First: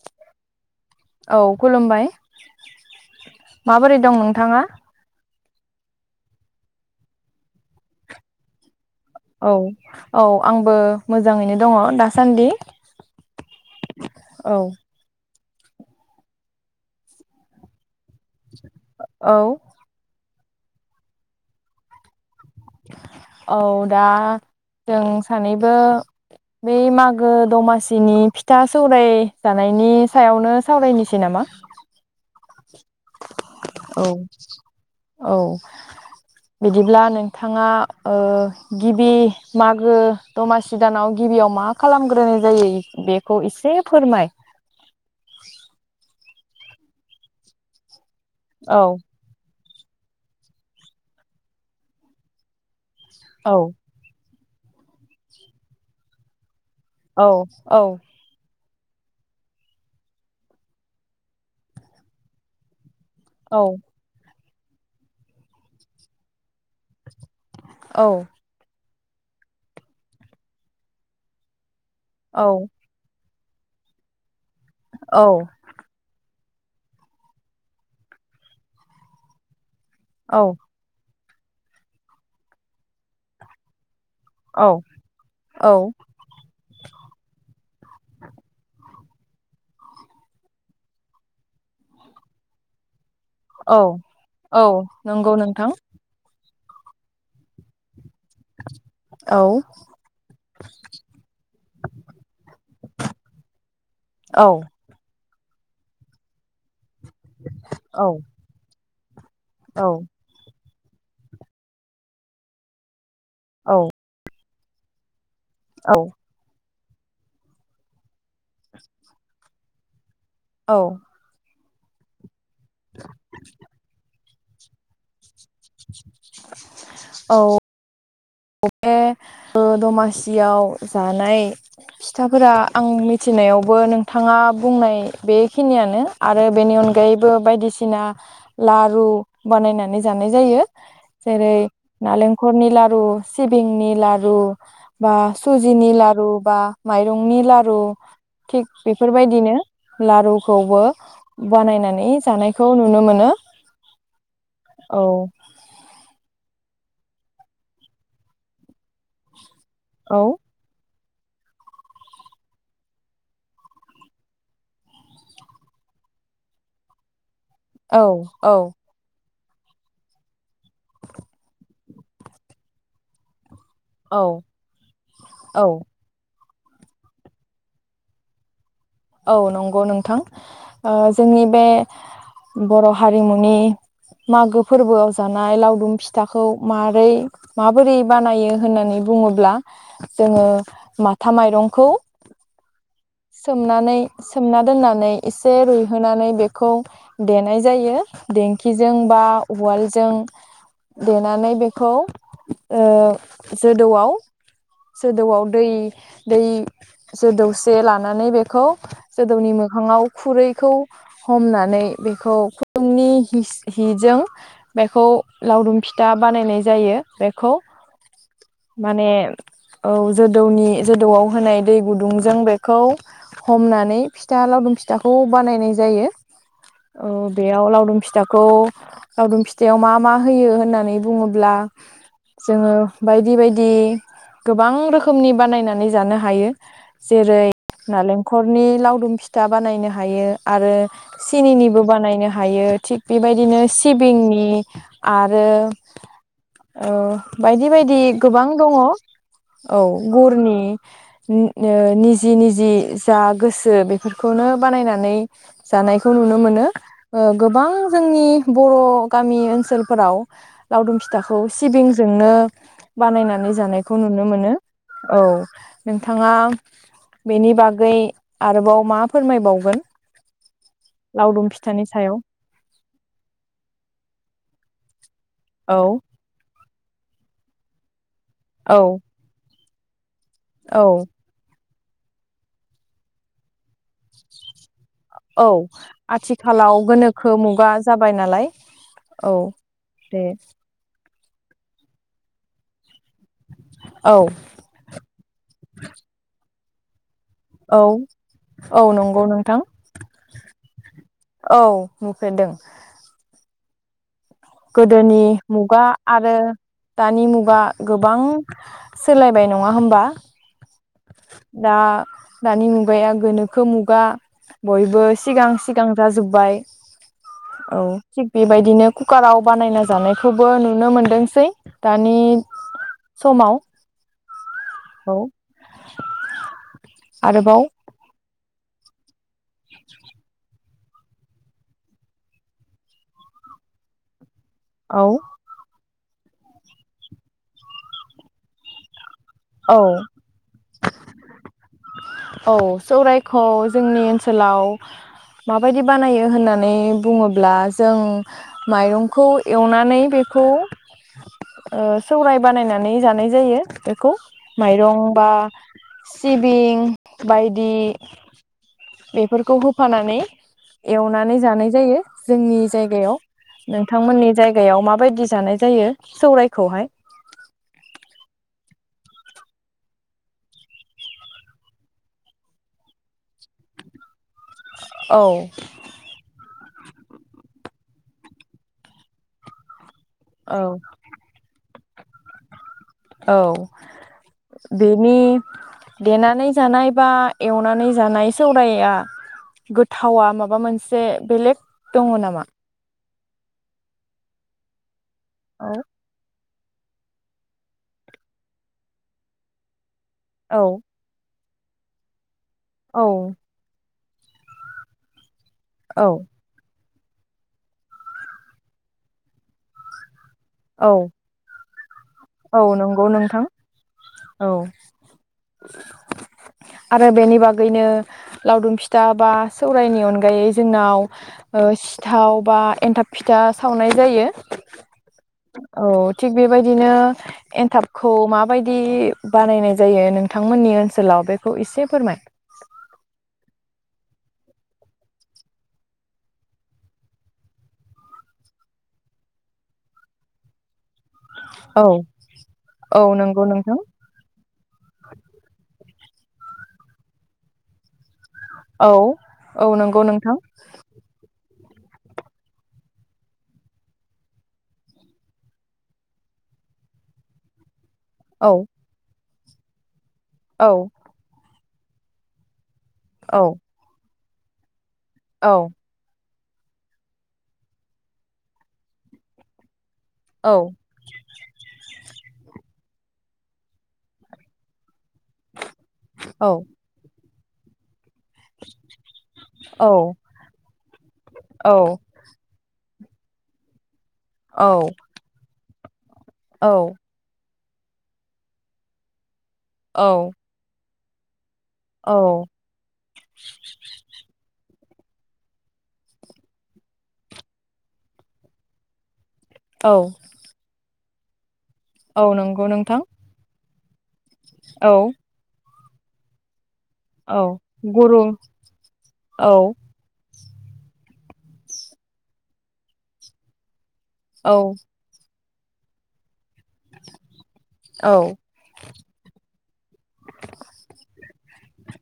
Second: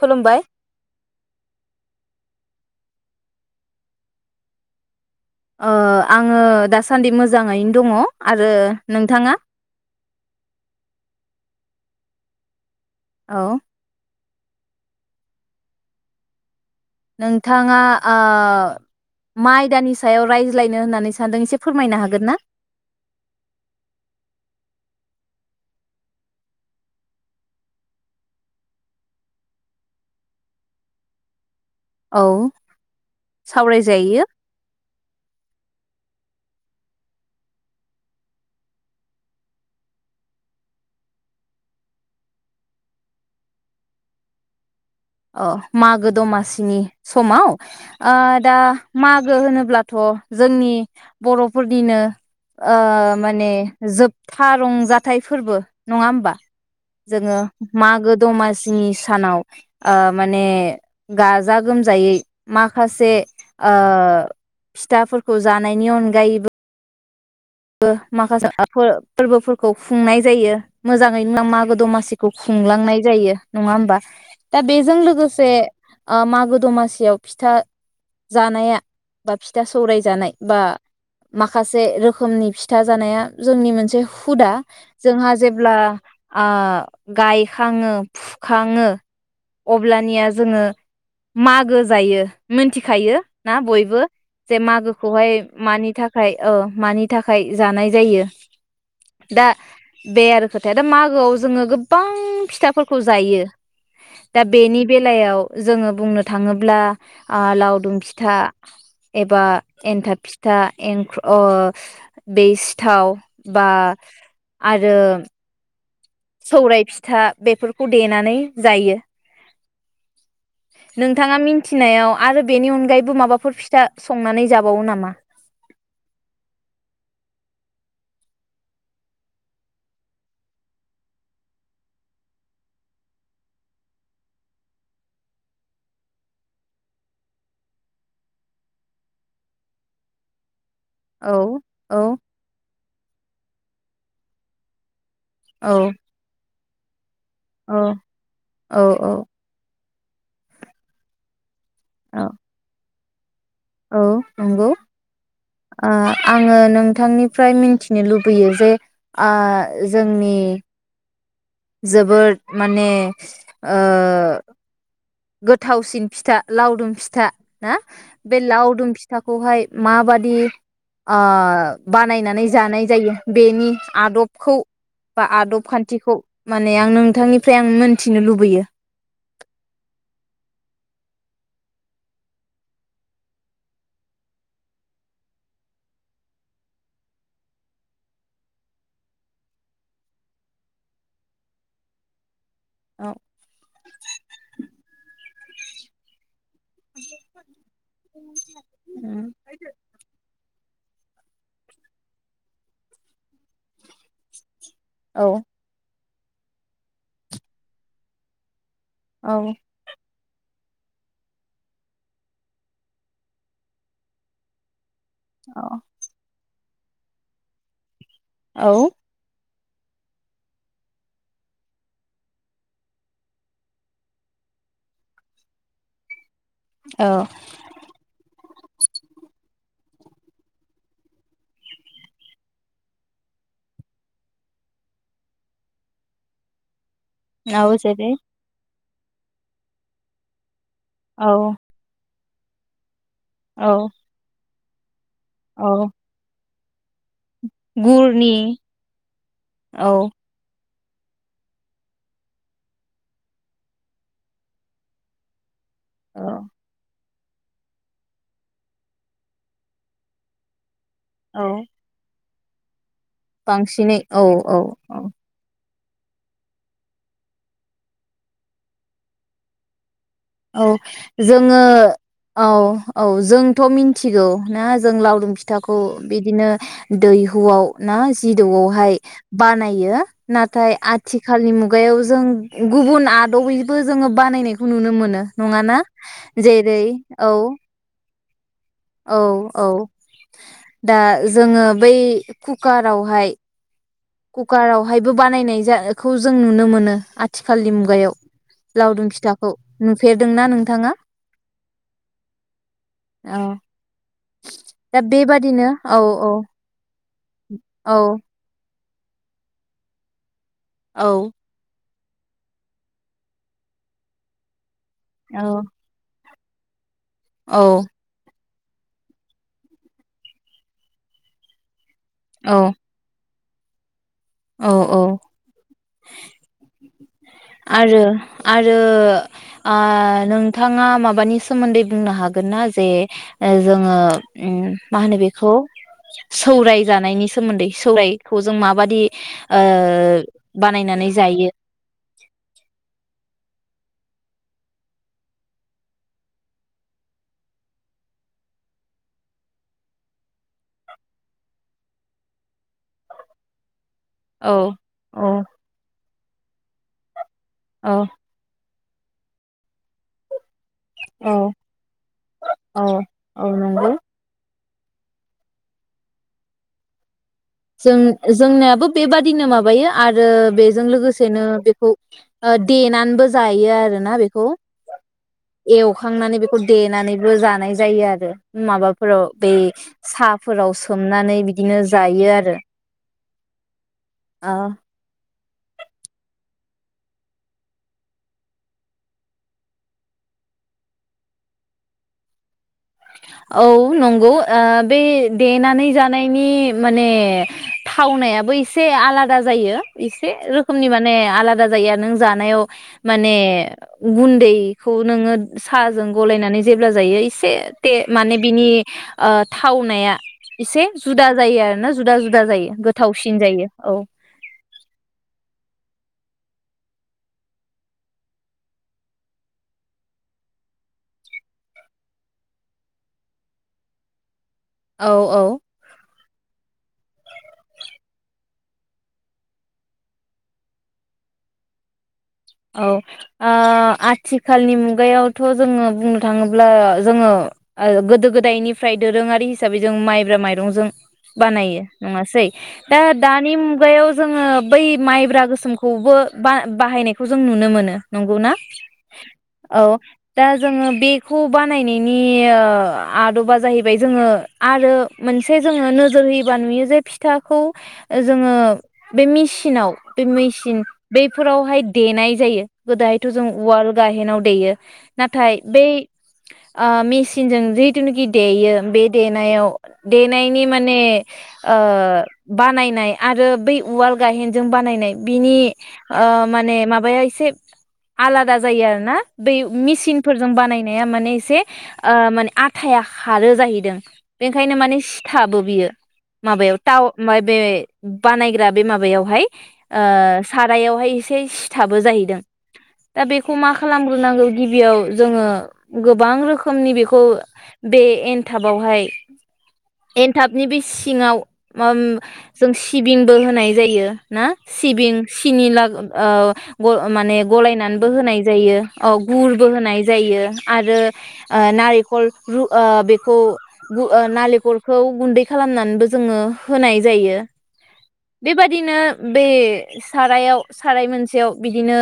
खुलुमबाय औ खुलुमबाय माबोरै दं नोंथाङा? ओ आङो दासान्दि मोजाङैनो दङ आरो नोंथाङा औ औ आंबो मोजाङैनो दङ दासान्दि। औ औ नोंथाङा ओ मा आयदानि सायाव रायज ज्लायनो होननानै सानदों एसे फोरमायनो हागोन ना? औ दा जों सानैबो बै मागो दमासिनि फिथा सौराय जानायनि सायावनो सावरायनोसै नामा? औ औ सावरायजायो औ बिदिब्ला नोंथाङा ओ गिबि मागो दमासि दानाव गिबियाव मा खालामग्रोनाय जायो बेखौ एसे फोरमाय। अ मागो दमा सिनि समाव ओ दा औ मागो होनोब्ला थ' जोंनि बर'फोरनिनो ओ माने औ जोब था रंजाथाइ फोरबो नङा होमबा? औ जोङो औ मागो दमासि सिनि सानाव ओ माने गाजा गोमजायै माखास से औ ओ फिथाफोरखौ जानायनि अनगायैबो बो औ माखासे फोर फोरबोफोरखौ खुंनाय जायो मोजाङै मागो दमास मानसिखौ खुंलांनाय जायो नङा होमबा दा बेजों लोगोसे मागो दमासियाव फिथा जानाया बा फिथा सं सौरायजानाय औ बा माखासे रोखो रोखोमनि फिथा जानाया जोंनि मोनसे हुदा औ जोंहा औ जेब्ला गायखाङो फुखाङो अब्लानिया जोङो मागो जायो मिथिखायो ना औ बयबो जे औ मागोखौहाय नंगौ नोंथां मानि थाखाय औ मानि थाखाय जानाय जायो औ दा बे आरो खोथाया दा मागोआव जोङो गोबां फिथाफोरखौ जायो दा औ बेनि बेलायाव जोङो बुंनो थाङोब्ला ओ लावदुम औ फिथा एबा औ एन्थाब फिथा एंखु अ दै सिथाव बा औ आरो औ। सौराइ फिथा बेफोरखौ देनानै जायो। नोंथाङा मि थिनायाव आरो बेनि अनगायैबो माबाफोर फिथा संनानै जाबावो नामा? औ। बे दमासियाव जानाय फिथाफोरा आं मिथिनायावबो नोंथाङा बुंनाय बेखिनियानो आरो बेनि अनगायैबो बायदिसिना लारु बानायनानै जानाय जायो। औ जेरै औ नालेंखरनि लारु सिबिंनि लारु बा औ सुजिनि लारु बा माइ रंनि लारु औ थिक औ बेफोरबायदिनो लारुखौबो बानायनानै औ जानायखौ नुनो मोनो। हो औ नंगौ आ आं आंङो नोंथांनिफ्राय मिनथिनो लुबैयो जे आ औ जोंनि जोबोद माने ओ गोथावसिन फिथा लावदुम फिथा। हा औ बे औ लाउदुम फिथा खौहाय माबादि ओ बानायनानै जानाय जायो बेनि औ आदबखौ बा औ आदब खान्थिखौ माने आं नोंथांनिफ्राय आं मोनथिनो लुबैयो। औ नंगौ नोंथां ओ जोंनि बे बर' हारिमुनि मागो फोरबोआव जानाय लावदुम फिथाखौ मारै माबोरै बानायो होननानै बुङोब्ला जोंङो माथा माइरंखौ औ नै सोमना दोननानै एसे रुइहोनानै बेखौ देनाय जायो, देंखिजों बा उम उवालजों देनानै बेखौ ओ जोदौआव औ जोदौआव दै दै जोदौसे लानानै बे खौ जोदौनि औ मोखाङाव खुरैखौ हमनानै बेखौ खुन्दुंनि हिस- हिजों बेखौ लावदुम औ फिथा बानायनाय जायो बेखौ औ माने औ जोदौनि जोदौआव होनाय दै गुदुंजों बेखौ हमनानै फिथा लावदुम फिथाखौ बानायनाय जायो। औ बेयाव लावदुम फिथाखौ लावउदुम फिथायाव मा मा होयो होननानै बुङोब्ला जोङो बायदि बायदि गोबां रोखोमनि बानायनानै जानो हायो। जे औ जेरै नालेंखरनि लावदुम फिथा बानायनो हायो। आरो औ सिनिनिबो बानायनो हायो थिग बेबायदिनो औ सिबिंनि आरो औ औ बायदि बायदि गुरनि गोबां दङ। औ गुरनि नो ओ निज जि निजि जा गोसो बेफोरखौनो बानायनानै जानायखौ नुनो औ मोनो। ओ गोबां जोंनि बर' गामि ओनसोलफोराव लावदुम फिथाखौ औ सिबिंजोंनो बानायनानै जानायखौ बांसिनै औ नुनो मोनो औ औ। नोंथाङा बेनि बागै आरोबाव मा फोरमायबावगोन? औ लावदुम जोङो फिथानि सायाव औ औ जोंथ मिथिगौ ना जों लावदुम फिथाखौ औ बिदिनो दैहुआव ना? जिदौआवहाय औ बानाय यो- नाथाय औ आथिखालनि मुगायाव जों गुबुन आदबैबो जोङो बानायनायखौ नुनो मोन नङा औ ना। आथिखालाव जेरै औ गोनोखो मुगा जाबाय नालाय औ औ। दे दा जोङो बै कुकारावहाय औ कुकार आवहायबो बानायनायबो जाखौ जों नुनो मो नो आ थिखालनि औ मुगायाव। औ लावदुम नंगौ फिथाखौ। नोंथां नुफेरदोंना नोंथाङा? औ नुफेरदों औ। दा गोदोनि बेबादिनो मुगा औ आरो दानि मुगा औ गोबां सोलायबाय नङा होमबा? औ दा दानि मुगाया गोनोखो मुगा बयबो औ सिगां सिगां जाजोब्बाय। [unintelligible] औ थिक बेबायदिनो कुकाराव बानायना जानायखौबो नुनो मोनदोंसै। दानि औ समाव। औ औ आरोबाव आरो आरो आ नों थाङा माबानि सोमोन्दै बुंनो हागोन ना जे ओ जोङो उम मा औ होनो बेखौ सौराय जानायनि सोमोन्दै सौरायखौ जों माबादि औ ओ बानायनानै जायो? खौ जोंनि ओनसोलाव माबायदि बानायो होननानै बुङोब्ला जों माइरंखौ एवनानै बेखौ ओ सौराय बानायनानै जानाय जायो बेखौ। औ माइरं बा औ सिबिं बायदि औ बेफोरखौ होफानानै एवनानै औ जानाय जायो जोंनि औ जायगायाव। औ नंगौ नोंथांमोननि जाय गायाव माबायदि जानाय जायो सौरायखौहाय? जों-जोंनियाबो बेबादिनो माबायो आरो बेजों लोगोसेनो बेखौ ओ देनानैबो जायो आरोना बेखौ। औ एवखांनानै बे खौ देनानैबो जानाय जायो आरो माबाफोराव बे औ साफोराव सोमनानै बिदिनो जायो आरो औ ओ बेनि देनानै जानाय बा एवनानै जानाय सौरायआ गोथावा माबा मोनसे बेलेग दङ' नामा? औ नंगौ ओ बे औ देनानै जानायनि माने थावनायाबो एसे आलादा जायो। एसे औ रोखोमनि माने आलादा जायो नों जा नायाव औ माने गुन्दैखौ नोङो साहजों औ गलायनानै जे ब्ला जायो एसे से माने बिनि ओ थावनाया एसे औ जुदा जायो आरो ना जुदा-जुदा औ जायो नंगौ गोथावसिन नोंथां जायो औ औ आरो बेनि बागैनो लावदुम फिथा बा सौरायनि अनगायै जोंनाव सिथाव बा एन्थाब फिथा सावनाय जायो। औ औ औ थिग बेबायदिनो एनथाबखौ माबायदि बानायनाय जायो नोंथांमोननि ओनसोलाव बेखौ एसे फोरमाय? औ ओ आथिखालनि मुगायावथ' जोङो बुंनो थाङोब्ला जोङो गोदो गोदायनिफ्राय दोरोङारि हिसाबै जों माइब्रा माइरंजों बानायो औ नङासै दा औ नंगौ दानि नोंथां मुगायाव जोङो बै माइब्रा गोसोम खौबो बा-बाहायनाय खौ जों नुनो मोनो। नंगौ ना औ औ नंगौ नोंथां दा जोङो बे खौ बानायनायनि ओ आदबा जाहैबाय जोङो आरो मोनसे जोङो नोजोर होयोबा नुयो जे फिथाखौ। जोङो। औ बे मेसिनाव। बे औ मेसिन बैफोरावहाय। देनाय जायो। गोदोहायथ' औ जों उवाल गायहेनाव देयो। औ नाथाय बे आं मेसिनजों जिहेथुनाखि देयो बे देनायाव। औ देनायनि माने आ बानायनाय। आरो बै उवाल गाहेनजों बानायनाय बिनि ओ औ माने। ऐ सेब आलादा जायो आरो ना बै औ मिसिनफोरजों बानायनाया माने एसे औ ओ माने आ थाया खारो जाहैदों। बेनिखायनो औ माने सिथाबो बियो। माबायाव थाव माय बे बानायग्रा बे माबायावहाय। ओ औ सारायाव। एसे थाबो जाहैदों औ दा बेखौ मा खालामग्रोनांगौ गिबियाव। जोङो गोबां रोखोमनि बेखौ बे एनथाबावहाय। औ एनथाबनि बिस सिङाव। ओम औ जों नंगौ नोंथां सिबिंबो होनाय जायो। ना औ सिबिं सिनि ला औ ग माने औ गलायनानैबो गुरु होनाय जायो औ गुरबो होनाय जायो आरो। ओ नारिखल रु ओ बेखौ। गु ओ औ नालेखलखौ गुन्दै। खालामनानबो जोङो। होनाय जायो औ बेबादिनो बे सारायाव साराय मोन [unintelligible] बिदिनो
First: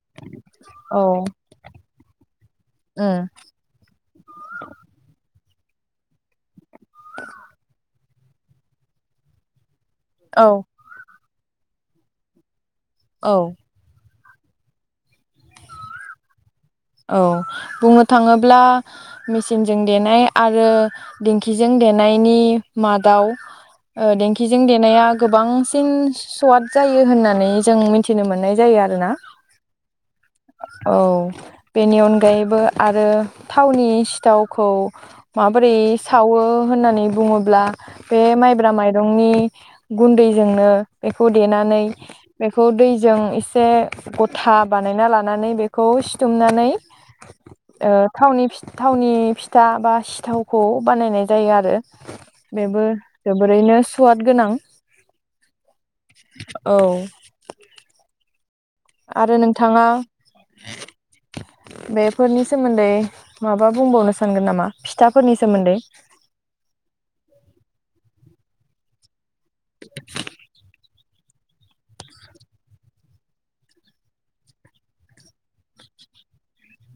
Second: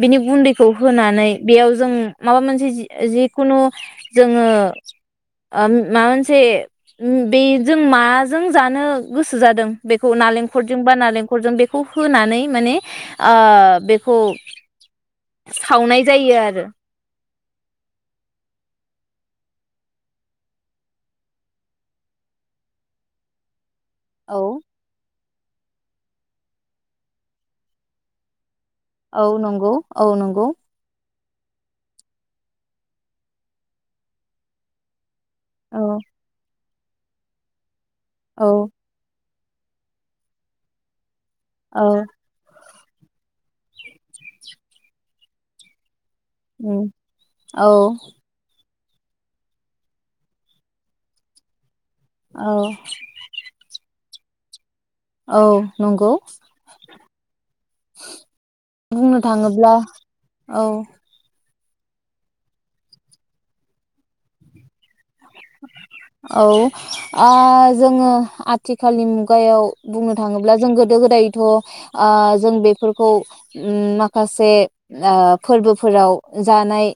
बिनि गुन्दैखौ औ होनानै बेयाव जों माबा मोनसे जि उम जिखुनु जोङो ओम [unintelligible] से बे जों मास जों जानो गोसो जादों बेखौ औ नालेंखरजों बा नालेंखरजों बे [unintelligible] होनानै माने औ आ खौ सावनाय जायो आरो औ बुंनो थाङोब्ला मिचिनजों देनाय आरो दिंखिजों देनायनि मादाव ओ औ देंखिजों देनाया गोबांसिन सवाद जायो होननानै जों मिथिनो मोननाय जायो आरोना औ नंगौ औ नंगौ औ बेनि अनगायैबो आरो थावनि सिथावखौ माबोरै औ सावो होननानै बुङोब्ला बे औ माइब्रा माइरंनि गुन्दैजोंनो बेखौ देनानै औ बे बेखौ दैजों एसे गथा बानायना लानानै बेखौ सिथुमनानै ओम औ ओ थावनि थावनि फिथा बा सिथावखौ बानायनाय जायो आरो औ बेबो जोबोरैनो सुवाद गोनां औ नंगौ औ बुंनो आरो थाङोब्ला नोंथाङा औ बेफोरनि सोमोन्दै माबा बुंबावनो सानगोन नामा फिथाफोरनि सोमोन्दै औ जोङो आथिखालनि [unintelligible] [unintelligible] बुंनो थाङोब्ला जों [unintelligible] गोदो गोदायथ' ओ जों बेफोरखौओम माखासे फोरबोफोराव जानाय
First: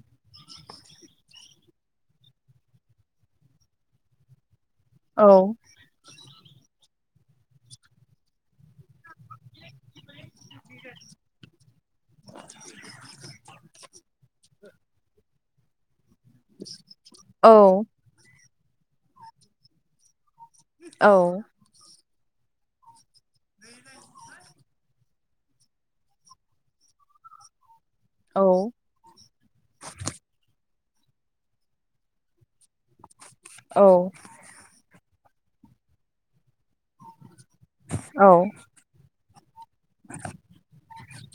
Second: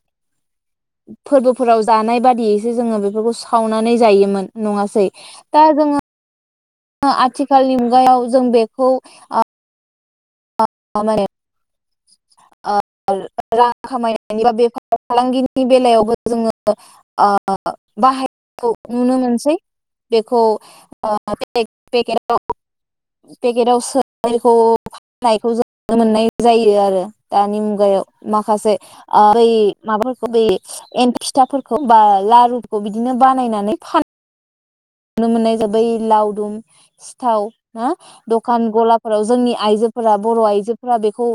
फोरबोफोराव जानाय बादियैसो जोङो बेफोरखौ सावनानै जायोमोन नङासै औ दा जोङो आथिखालनि मुगायाव जों बेखौ ओ [unintelligible] आ [inaudible] रां खा खामाय [inaudible] नि बा फालांगिनि बेलायाव जोंओ ओ औ बाहाय खौ नुनो मोनसै बेखौ [inaudible] पेकेटाव सोनायखौ फाननायखौ जों नुनो मोननाय जायो आरो दानि मुगायाव औ माखासे ओ बै माबाफोर बै एन फिथाफोरखौ बा लारुखौ बिदिनो बानायनानै औ फान नुनो मोननाय जाबाय लावदुम थाव हो दखान गला फोराव जोंनि आइजोफोरा बर आइजोफोरा बेखौ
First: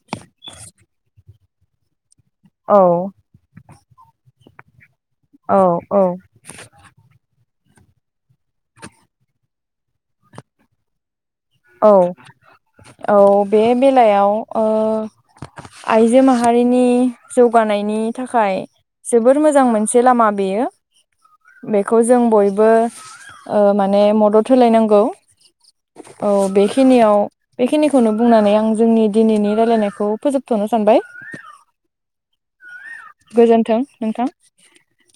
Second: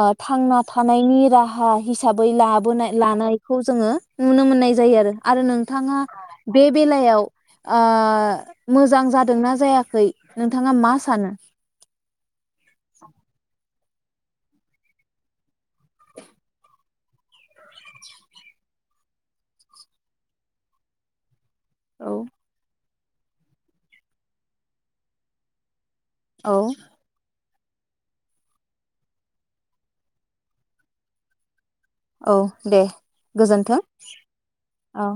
ओ थांना थानायनि राह हा हिसा हिसाबै औ लाबोनाय लानायखौ जोङो नुनो मोननाय जायो आरो आरो औ नोंथाङा बे बेलायाव आ मोजां जादोंना जायाखै नोंथाङा मा सानो? औ औ बे बेलायाव ओ आइजो माहारिनि जौगानायनि थाखाय जोबोर मोजां मोनसे लामा बेयो बेखौ औ जों बयबो ओ माने मदद होलायनांगौ औ बेखिनियाव बेखिनिखौनो बुंनानै आं जोंनि दिनैनि रायलायनायखौ फोजोबथनो सानबाय औ दे गोजोनथों गोजोन्थों नोंथां। औ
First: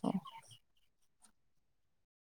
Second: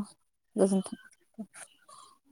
गोजोनथों [inaudible]